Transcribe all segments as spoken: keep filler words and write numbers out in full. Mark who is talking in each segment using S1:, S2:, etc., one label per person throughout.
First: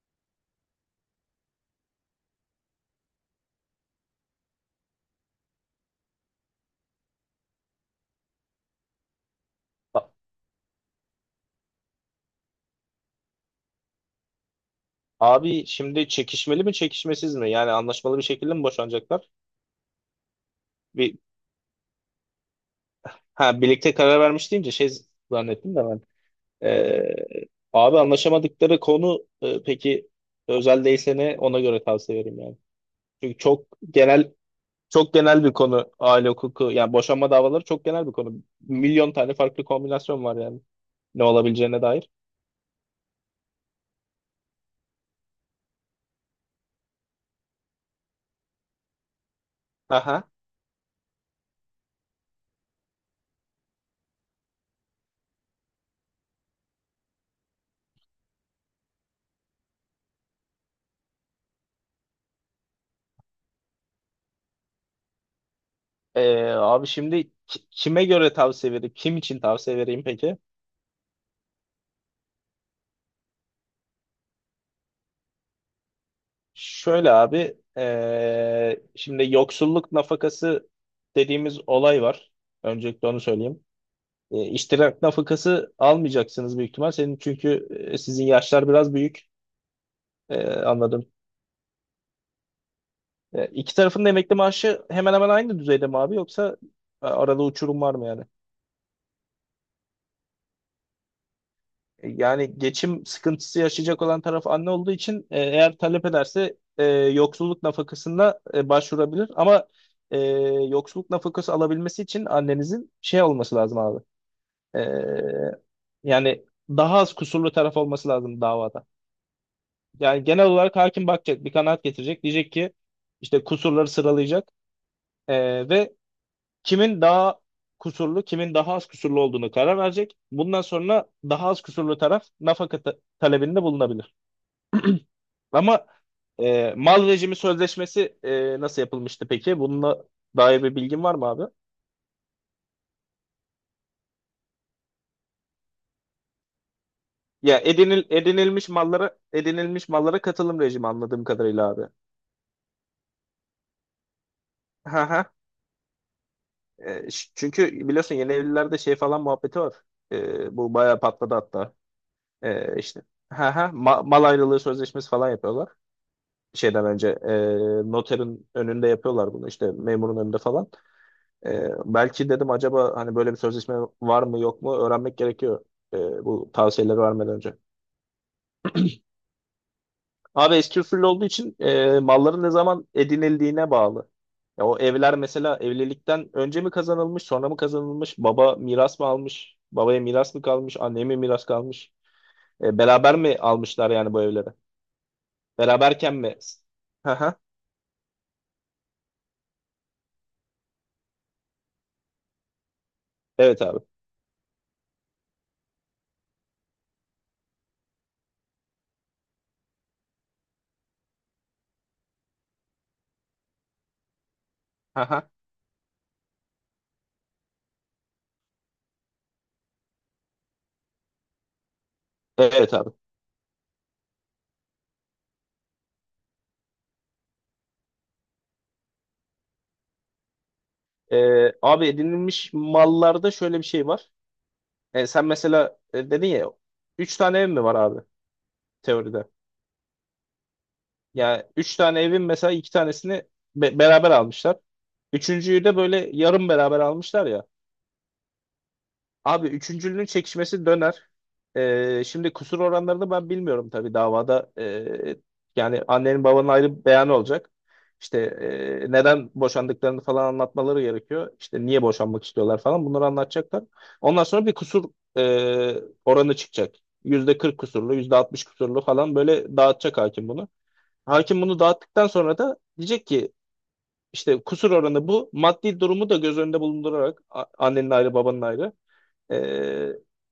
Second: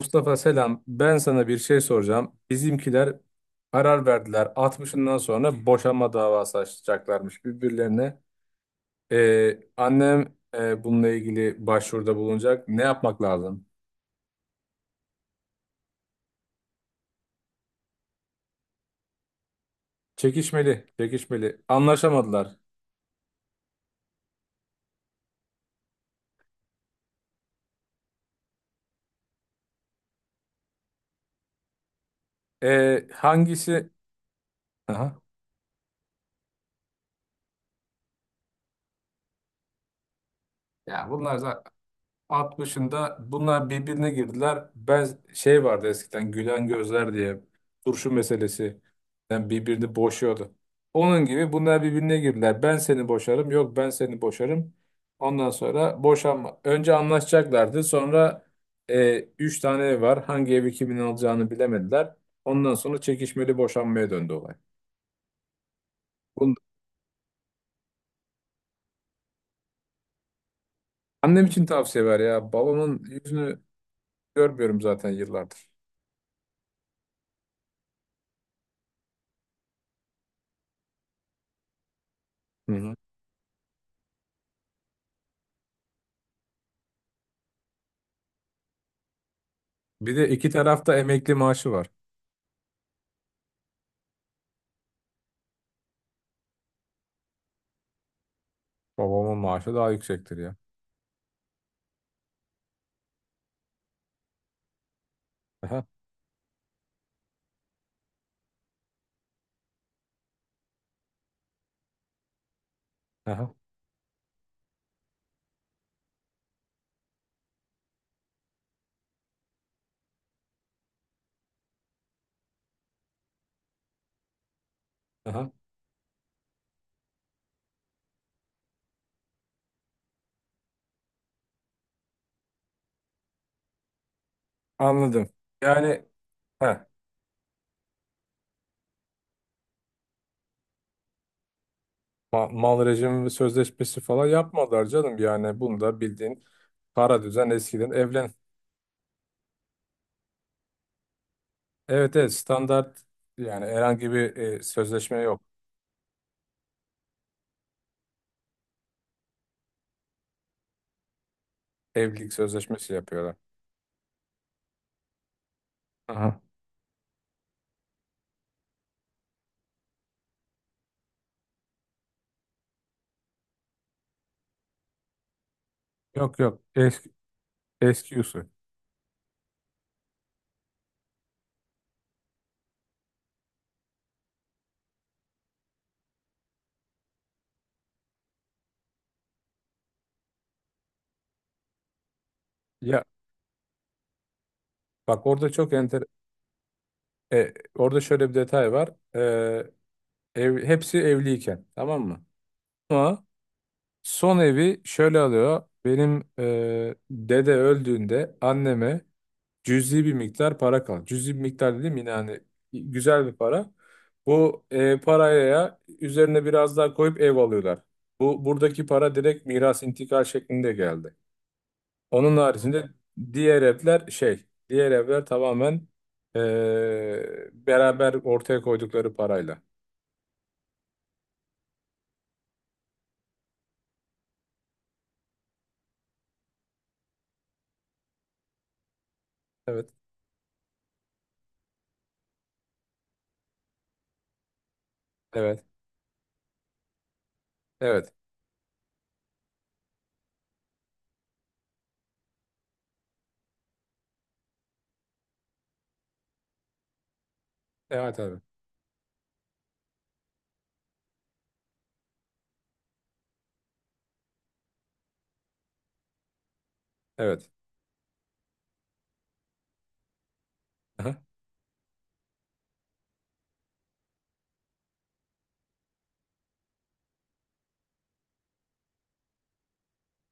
S1: Mustafa selam. Ben sana bir şey soracağım. Bizimkiler karar verdiler. altmışından sonra boşanma davası açacaklarmış birbirlerine. Ee,
S2: A-
S1: annem e, bununla ilgili başvuruda bulunacak. Ne yapmak lazım?
S2: Abi şimdi çekişmeli mi çekişmesiz mi? Yani anlaşmalı bir şekilde mi boşanacaklar?
S1: Çekişmeli,
S2: Bir,
S1: çekişmeli. Anlaşamadılar.
S2: ha birlikte karar vermiş deyince şey zannettim de ben. Ee, abi anlaşamadıkları konu e, peki özel değilse ne ona göre tavsiye veririm yani.
S1: Ee,
S2: Çünkü çok
S1: hangisi?
S2: genel çok
S1: Aha.
S2: genel bir konu aile hukuku yani boşanma davaları çok genel bir konu. Milyon tane farklı kombinasyon var yani
S1: Ya
S2: ne
S1: bunlar zaten
S2: olabileceğine dair.
S1: altmışında bunlar birbirine girdiler. Ben şey vardı eskiden gülen gözler diye turşu meselesi. Yani birbirini
S2: Aha.
S1: boşuyordu. Onun gibi bunlar birbirine girdiler. Ben seni boşarım. Yok ben seni boşarım. Ondan sonra boşanma. Önce anlaşacaklardı. Sonra e, üç tane ev var. Hangi evi kimin alacağını bilemediler. Ondan sonra çekişmeli boşanmaya döndü olay.
S2: Ee,
S1: Bunu
S2: abi şimdi ki- kime göre tavsiye vereyim? Kim için tavsiye vereyim peki?
S1: annem için tavsiye ver ya. Balonun yüzünü görmüyorum zaten yıllardır.
S2: Şöyle abi, eee, şimdi yoksulluk nafakası dediğimiz olay var.
S1: Hı hı.
S2: Öncelikle onu söyleyeyim. E, iştirak nafakası almayacaksınız büyük ihtimal. Senin çünkü e, sizin yaşlar biraz büyük.
S1: Bir de
S2: E,
S1: iki tarafta
S2: anladım.
S1: emekli maaşı var.
S2: E, iki tarafın da emekli maaşı hemen hemen aynı düzeyde mi abi, yoksa e, arada uçurum var mı yani?
S1: Babamın maaşı daha yüksektir ya.
S2: E, Yani geçim sıkıntısı yaşayacak olan taraf anne olduğu için e, eğer
S1: Aha,
S2: talep ederse e, yoksulluk nafakasına e, başvurabilir. Ama e, yoksulluk nafakası alabilmesi için annenizin şey
S1: aha,
S2: olması lazım abi. E, Yani daha az kusurlu taraf olması lazım davada. Yani genel olarak hakim bakacak, bir kanaat getirecek. Diyecek ki işte kusurları sıralayacak,
S1: aha.
S2: E, ve kimin daha kusurlu, kimin daha az kusurlu olduğunu karar verecek. Bundan sonra daha az kusurlu taraf nafaka ta- talebinde bulunabilir.
S1: Anladım.
S2: Ama
S1: Yani
S2: e,
S1: heh,
S2: mal rejimi sözleşmesi e, nasıl yapılmıştı peki? Bununla dair bir bilgin var mı abi?
S1: ma- mal rejimi ve sözleşmesi falan yapmadılar canım. Yani bunu da bildiğin para düzen
S2: Ya
S1: eskiden
S2: edinil,
S1: evlen.
S2: edinilmiş mallara edinilmiş mallara katılım rejimi anladığım kadarıyla abi.
S1: Evet evet, standart yani herhangi bir e,
S2: Ha
S1: sözleşme
S2: ha.
S1: yok.
S2: E, ş- çünkü biliyorsun yeni evlilerde şey falan muhabbeti var. E, bu bayağı patladı hatta.
S1: Evlilik
S2: E,
S1: sözleşmesi
S2: işte.
S1: yapıyorlar.
S2: Ha ha. Ma- mal ayrılığı sözleşmesi falan yapıyorlar.
S1: Aha.
S2: Şeyden önce e, noterin önünde yapıyorlar bunu, işte memurun önünde falan. Ee, belki dedim acaba hani böyle bir sözleşme var mı yok mu öğrenmek gerekiyor ee,
S1: Yok
S2: bu
S1: yok
S2: tavsiyeleri
S1: eski,
S2: vermeden önce.
S1: eski usul.
S2: Abi eski usul olduğu için ee, malların ne zaman edinildiğine bağlı. Ya o evler mesela evlilikten önce mi kazanılmış, sonra mı kazanılmış, baba miras mı almış, babaya miras mı kalmış, anneye mi miras kalmış, E,
S1: Ya
S2: beraber mi almışlar yani bu evleri?
S1: bak orada çok enter
S2: Beraberken mi? Haha,
S1: e, orada şöyle bir detay var. E, Ev, hepsi evliyken tamam mı? Ama
S2: evet abi.
S1: son evi şöyle alıyor. Benim e, dede öldüğünde anneme cüzi bir miktar para kaldı. Cüzi bir miktar dedim yine hani güzel bir para. Bu e,
S2: Haha,
S1: paraya üzerine biraz daha koyup ev alıyorlar. Bu buradaki para direkt miras intikal şeklinde geldi. Onun
S2: evet
S1: haricinde
S2: abi.
S1: diğer evler şey, diğer evler tamamen e, beraber ortaya koydukları parayla.
S2: E, Abi edinilmiş mallarda şöyle bir şey var. E, sen mesela e, dedin ya, üç tane ev mi var abi teoride?
S1: Evet,
S2: Yani üç tane evin mesela iki tanesini be- beraber almışlar.
S1: evet,
S2: Üçüncüyü de böyle yarım beraber almışlar ya.
S1: evet.
S2: Abi üçüncülünün çekişmesi döner. Ee, şimdi kusur oranlarını ben bilmiyorum tabii davada. Ee, yani annenin babanın ayrı bir beyanı olacak.
S1: Evet
S2: İşte
S1: abi.
S2: ee, neden boşandıklarını falan anlatmaları gerekiyor. İşte niye boşanmak istiyorlar falan, bunları anlatacaklar. Ondan sonra bir kusur ee, oranı çıkacak. Yüzde
S1: Evet.
S2: kırk kusurlu, yüzde altmış kusurlu falan böyle dağıtacak hakim bunu.
S1: Aha.
S2: Hakim bunu dağıttıktan sonra da diyecek ki işte kusur oranı bu. Maddi durumu da göz önünde bulundurarak, a- annenin ayrı babanın ayrı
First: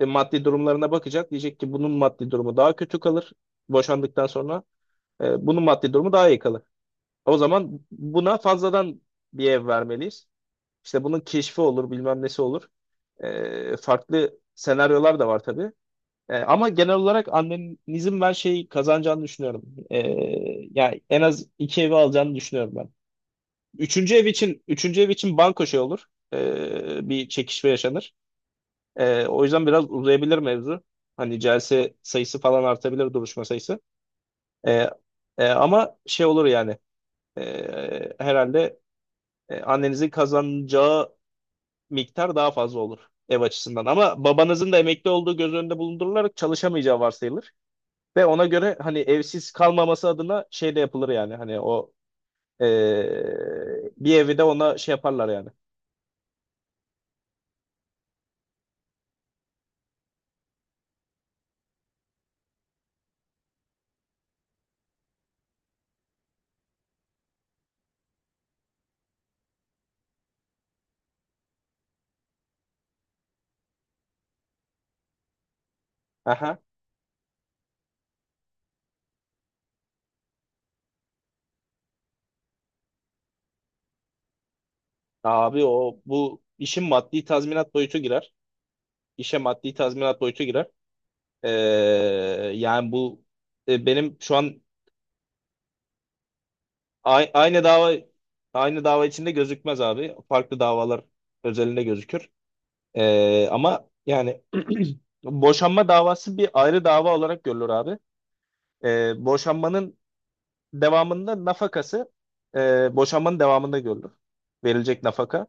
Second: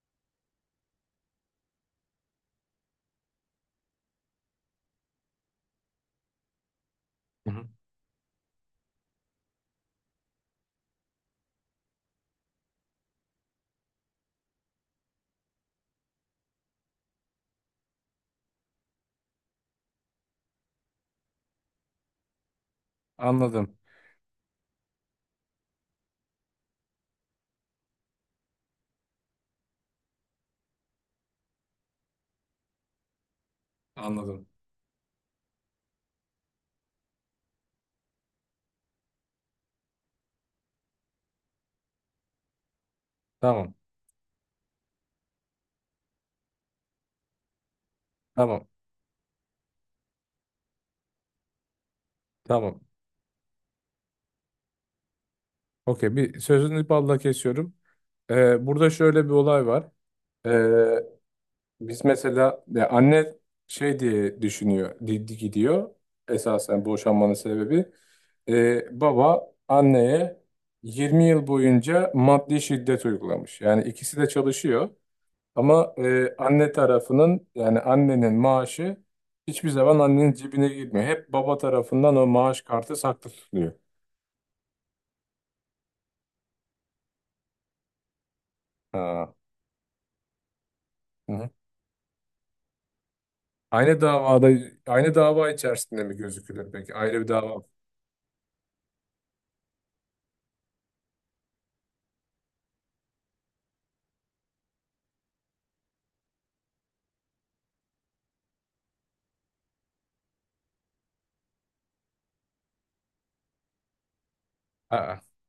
S2: e, maddi durumlarına bakacak. Diyecek ki bunun maddi durumu daha kötü kalır boşandıktan sonra. E, bunun maddi durumu daha iyi kalır. O
S1: Hı hı.
S2: zaman buna fazladan bir ev vermeliyiz. İşte bunun keşfi olur, bilmem nesi olur. E, farklı senaryolar da var tabii. E, ama genel olarak annenizin ben şey kazanacağını düşünüyorum. E, Yani en az iki evi alacağını düşünüyorum ben.
S1: Anladım.
S2: Üçüncü ev için üçüncü ev için banko şey olur. E, bir çekişme yaşanır. Ee, o yüzden biraz uzayabilir mevzu. Hani celse sayısı falan artabilir, duruşma sayısı.
S1: Anladım.
S2: Ee, e, Ama şey olur yani, ee, herhalde e, annenizin kazanacağı miktar daha fazla olur ev
S1: Tamam.
S2: açısından. Ama babanızın da emekli olduğu göz önünde bulundurularak çalışamayacağı varsayılır. Ve ona
S1: Tamam.
S2: göre hani evsiz kalmaması adına şey de yapılır yani, hani o
S1: Tamam.
S2: ee, bir evi de ona şey yaparlar yani.
S1: Okey, bir sözünü balla kesiyorum. Ee, burada şöyle bir olay var. Ee, Biz mesela ya anne şey diye düşünüyor, di- di- gidiyor. Esasen boşanmanın sebebi. Ee, baba anneye yirmi yıl boyunca maddi şiddet uygulamış. Yani ikisi de çalışıyor. Ama e,
S2: Aha.
S1: anne tarafının yani annenin maaşı hiçbir zaman annenin cebine girmiyor. Hep baba tarafından o maaş kartı saklı tutuluyor.
S2: Abi o bu işin maddi tazminat boyutu girer. İşe maddi tazminat boyutu girer.
S1: Ha.
S2: Ee, Yani bu e,
S1: Aynı
S2: benim şu
S1: davada
S2: an
S1: Aynı dava içerisinde mi gözükülür peki? Ayrı
S2: a-
S1: bir dava mı?
S2: aynı dava aynı dava içinde gözükmez abi. Farklı davalar özelinde gözükür. Ee, ama yani boşanma davası bir ayrı dava olarak görülür abi. Ee, boşanmanın devamında nafakası, e, boşanmanın devamında görülür. Verilecek
S1: Ha,
S2: nafaka.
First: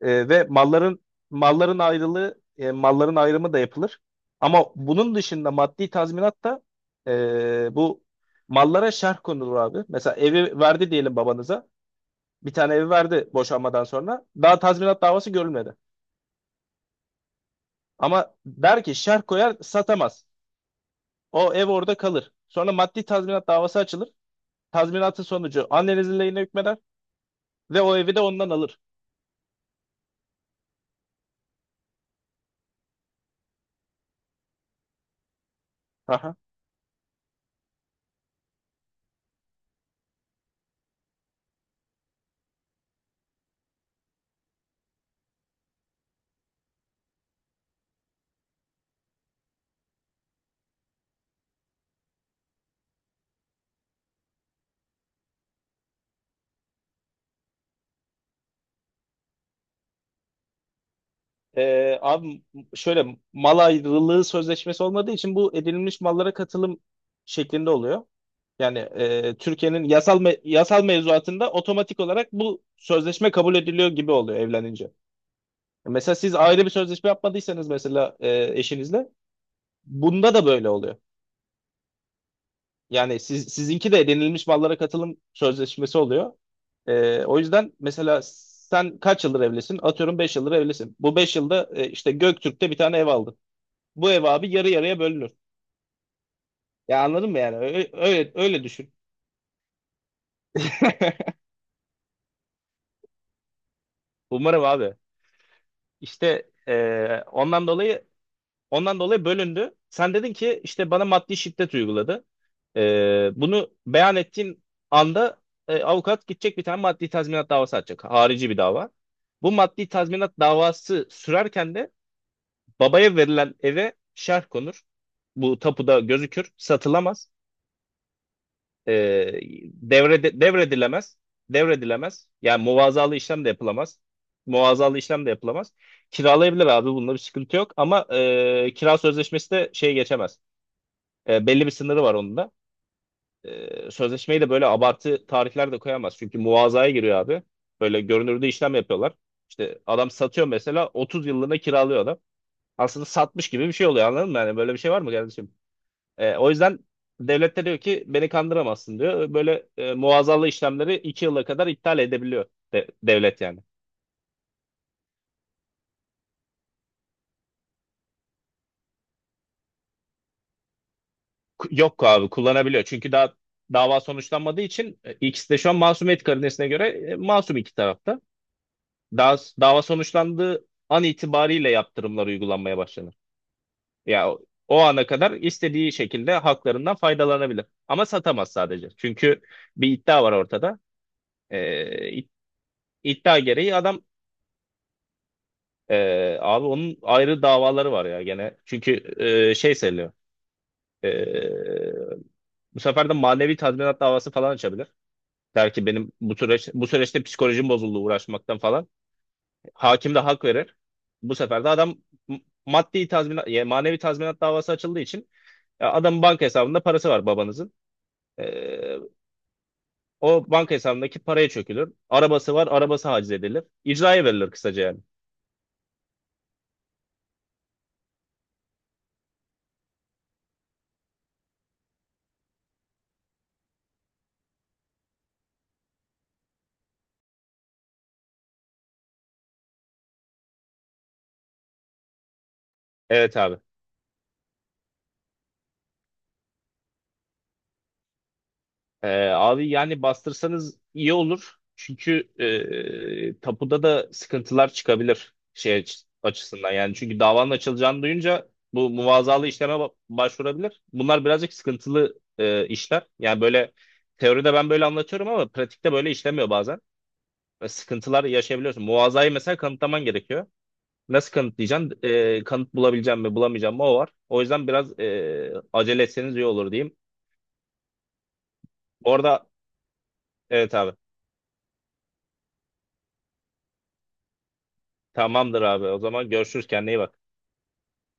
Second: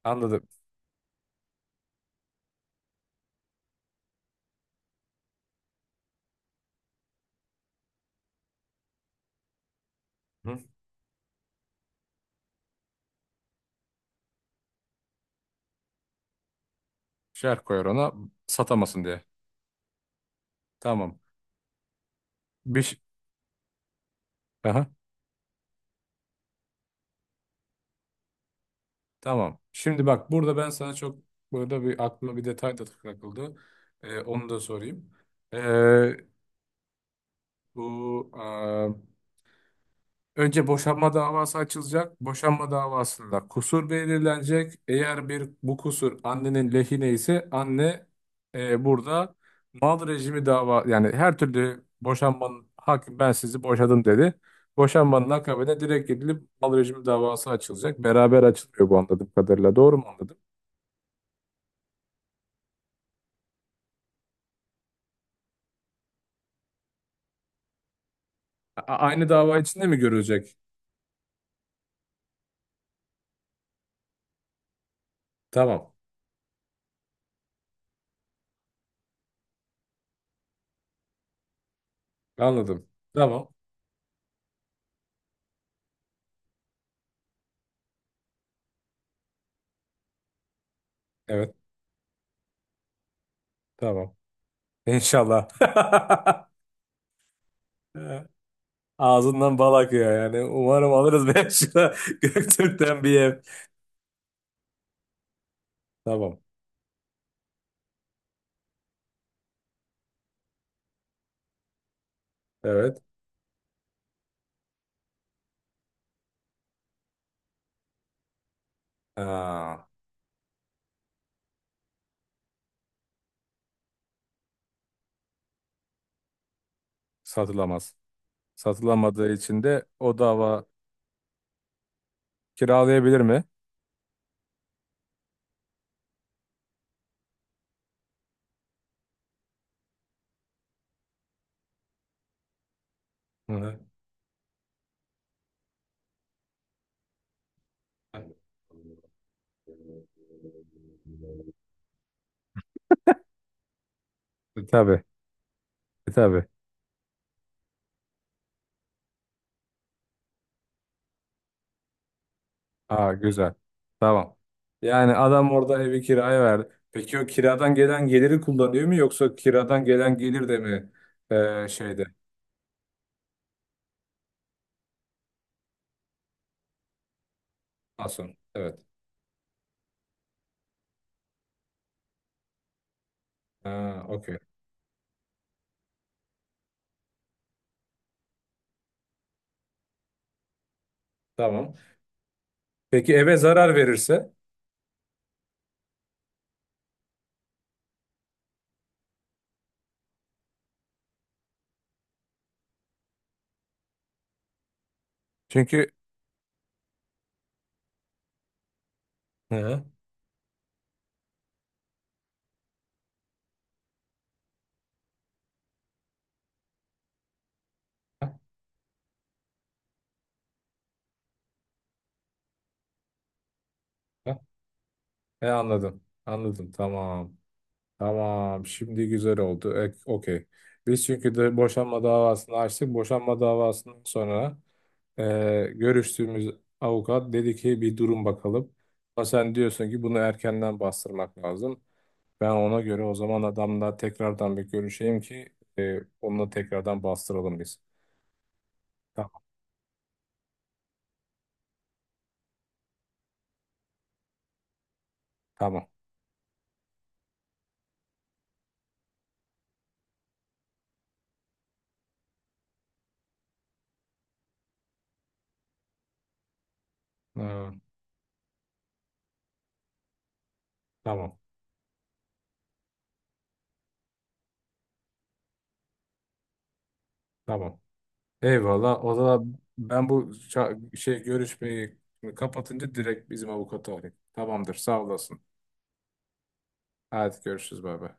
S2: Ee, ve
S1: anladım.
S2: malların malların ayrılığı, e, malların ayrımı da yapılır. Ama bunun dışında maddi tazminat da e, bu mallara şerh konulur abi. Mesela
S1: Hı?
S2: evi verdi diyelim babanıza. Bir tane evi verdi boşanmadan sonra. Daha tazminat davası görülmedi.
S1: Şerh koyar ona
S2: Ama der ki,
S1: satamasın
S2: şerh
S1: diye.
S2: koyar, satamaz.
S1: Tamam.
S2: O ev orada kalır. Sonra
S1: Bir ş-
S2: maddi tazminat davası açılır.
S1: Aha,
S2: Tazminatın sonucu annenizin lehine hükmeder ve o evi de ondan alır.
S1: tamam. Şimdi bak burada ben sana çok burada bir aklıma bir detay da takıldı. Ee, onu da sorayım. Ee,
S2: Aha.
S1: bu Önce boşanma davası açılacak. Boşanma davasında kusur belirlenecek. Eğer bir bu kusur annenin lehine ise anne e, burada mal rejimi dava yani her türlü boşanmanın hakim ben sizi boşadım dedi. Boşanmanın akabine direkt gidilip mal rejimi davası açılacak. Beraber açılıyor bu anladığım kadarıyla. Doğru mu anladım?
S2: Ee, abi şöyle, mal ayrılığı sözleşmesi olmadığı için bu edinilmiş mallara katılım şeklinde oluyor. Yani
S1: A- aynı
S2: e,
S1: dava
S2: Türkiye'nin
S1: içinde mi
S2: yasal me-
S1: görülecek?
S2: yasal mevzuatında otomatik olarak bu sözleşme kabul ediliyor gibi oluyor evlenince.
S1: Tamam.
S2: Mesela siz ayrı bir sözleşme yapmadıysanız mesela e, eşinizle, bunda da böyle oluyor.
S1: Anladım.
S2: Yani
S1: Tamam.
S2: siz, sizinki de edinilmiş mallara katılım sözleşmesi oluyor. Ee, o yüzden mesela sen kaç yıldır evlisin? Atıyorum beş yıldır evlisin. Bu beş
S1: Evet.
S2: yılda e, işte Göktürk'te bir tane ev aldın. Bu
S1: Tamam.
S2: ev abi yarı yarıya bölünür.
S1: İnşallah.
S2: Ya anladın mı yani? Öyle öyle, öyle düşün.
S1: Ağzından bal akıyor yani. Umarım alırız ben Beşiktaş'a Göktürk'ten bir ev.
S2: Umarım abi.
S1: Tamam.
S2: İşte e, ondan dolayı ondan dolayı bölündü. Sen dedin ki işte bana maddi şiddet uyguladı.
S1: Evet.
S2: E, bunu beyan ettiğin anda e, avukat gidecek, bir tane maddi tazminat davası açacak. Harici bir dava. Bu
S1: Aa,
S2: maddi tazminat davası sürerken de babaya verilen eve şerh konur. Bu tapuda gözükür. Satılamaz.
S1: satılamaz.
S2: E,
S1: Satılamadığı için de o
S2: devrede,
S1: dava
S2: Devredilemez. Devredilemez. Yani muvazalı
S1: kiralayabilir mi?
S2: işlem de yapılamaz. Muvazalı işlem de yapılamaz. Kiralayabilir abi. Bunda bir sıkıntı yok. Ama e, kira sözleşmesi de şey geçemez. E, belli bir sınırı var onun da.
S1: Hı.
S2: E, sözleşmeyi de böyle abartı tarihler de koyamaz. Çünkü muvazaya giriyor abi. Böyle görünürde işlem yapıyorlar. İşte adam satıyor mesela, otuz yıllığına kiralıyor adam. Aslında satmış gibi bir şey oluyor, anladın mı? Yani
S1: E,
S2: böyle bir şey var
S1: tabii.
S2: mı kardeşim?
S1: E,
S2: E,
S1: tabii.
S2: o yüzden devlet de diyor ki beni kandıramazsın diyor. Böyle e, muazzalı işlemleri iki yıla kadar iptal edebiliyor de-
S1: Aa,
S2: devlet
S1: güzel.
S2: yani.
S1: Tamam. Yani adam orada evi kiraya verdi. Peki o kiradan gelen geliri kullanıyor mu yoksa kiradan gelen gelir de mi e,
S2: Ku- Yok
S1: şeyde?
S2: abi, kullanabiliyor. Çünkü daha dava sonuçlanmadığı için e, ikisi de şu an masumiyet karinesine göre e, masum iki tarafta.
S1: Asun. Evet.
S2: Daha, dava sonuçlandığı an itibariyle yaptırımlar uygulanmaya başlanır.
S1: Ha,
S2: Ya
S1: okey.
S2: o, o ana kadar istediği şekilde haklarından faydalanabilir. Ama satamaz sadece. Çünkü bir iddia var ortada.
S1: Tamam.
S2: E, id-
S1: Peki eve
S2: iddia
S1: zarar
S2: gereği adam,
S1: verirse?
S2: Ee, abi onun ayrı davaları var ya gene. Çünkü e, şey sayılıyor. Ee, Bu sefer de manevi tazminat davası falan açabilir. Der ki
S1: Çünkü
S2: benim bu süreç bu süreçte psikolojim bozuldu uğraşmaktan falan.
S1: hı.
S2: Hakim de hak verir. Bu sefer de adam m- maddi tazminat, yani manevi tazminat davası açıldığı için, ya adamın banka hesabında parası var babanızın. Ee, O banka hesabındaki paraya çökülür. Arabası var, arabası haciz edilir. İcraya
S1: Heh,
S2: verilir kısaca yani.
S1: he, anladım. Anladım. Tamam. Tamam. Şimdi güzel oldu. E, okey. Biz çünkü de boşanma davasını açtık. Boşanma davasından sonra e, görüştüğümüz avukat dedi ki bir durun bakalım. Ama sen diyorsun ki bunu erkenden bastırmak lazım. Ben ona göre o
S2: Evet
S1: zaman
S2: abi.
S1: adamla tekrardan bir görüşeyim ki e, onunla tekrardan bastıralım biz.
S2: Ee,
S1: Tamam.
S2: abi yani bastırsanız iyi olur. Çünkü e, tapuda da sıkıntılar çıkabilir şey
S1: Tamam.
S2: aç- açısından. Yani çünkü davanın açılacağını duyunca bu muvazalı işleme ba- başvurabilir. Bunlar birazcık sıkıntılı e, işler. Yani böyle teoride ben böyle anlatıyorum ama pratikte böyle işlemiyor bazen. Ve
S1: Ee,
S2: sıkıntılar yaşayabiliyorsun. Muvazayı mesela kanıtlaman gerekiyor. Nasıl
S1: tamam.
S2: kanıtlayacaksın? E, kanıt bulabileceğim mi, bulamayacağım mı o var. O yüzden biraz e, acele etseniz iyi olur diyeyim.
S1: Tamam. Eyvallah. O
S2: Orada
S1: zaman ben bu
S2: evet
S1: ça-
S2: abi.
S1: şey görüşmeyi kapatınca direkt bizim avukatı arayayım. Tamamdır. Sağ olasın.
S2: Tamamdır abi. O zaman görüşürüz. Kendine iyi bak.
S1: Hadi görüşürüz. Bay bay.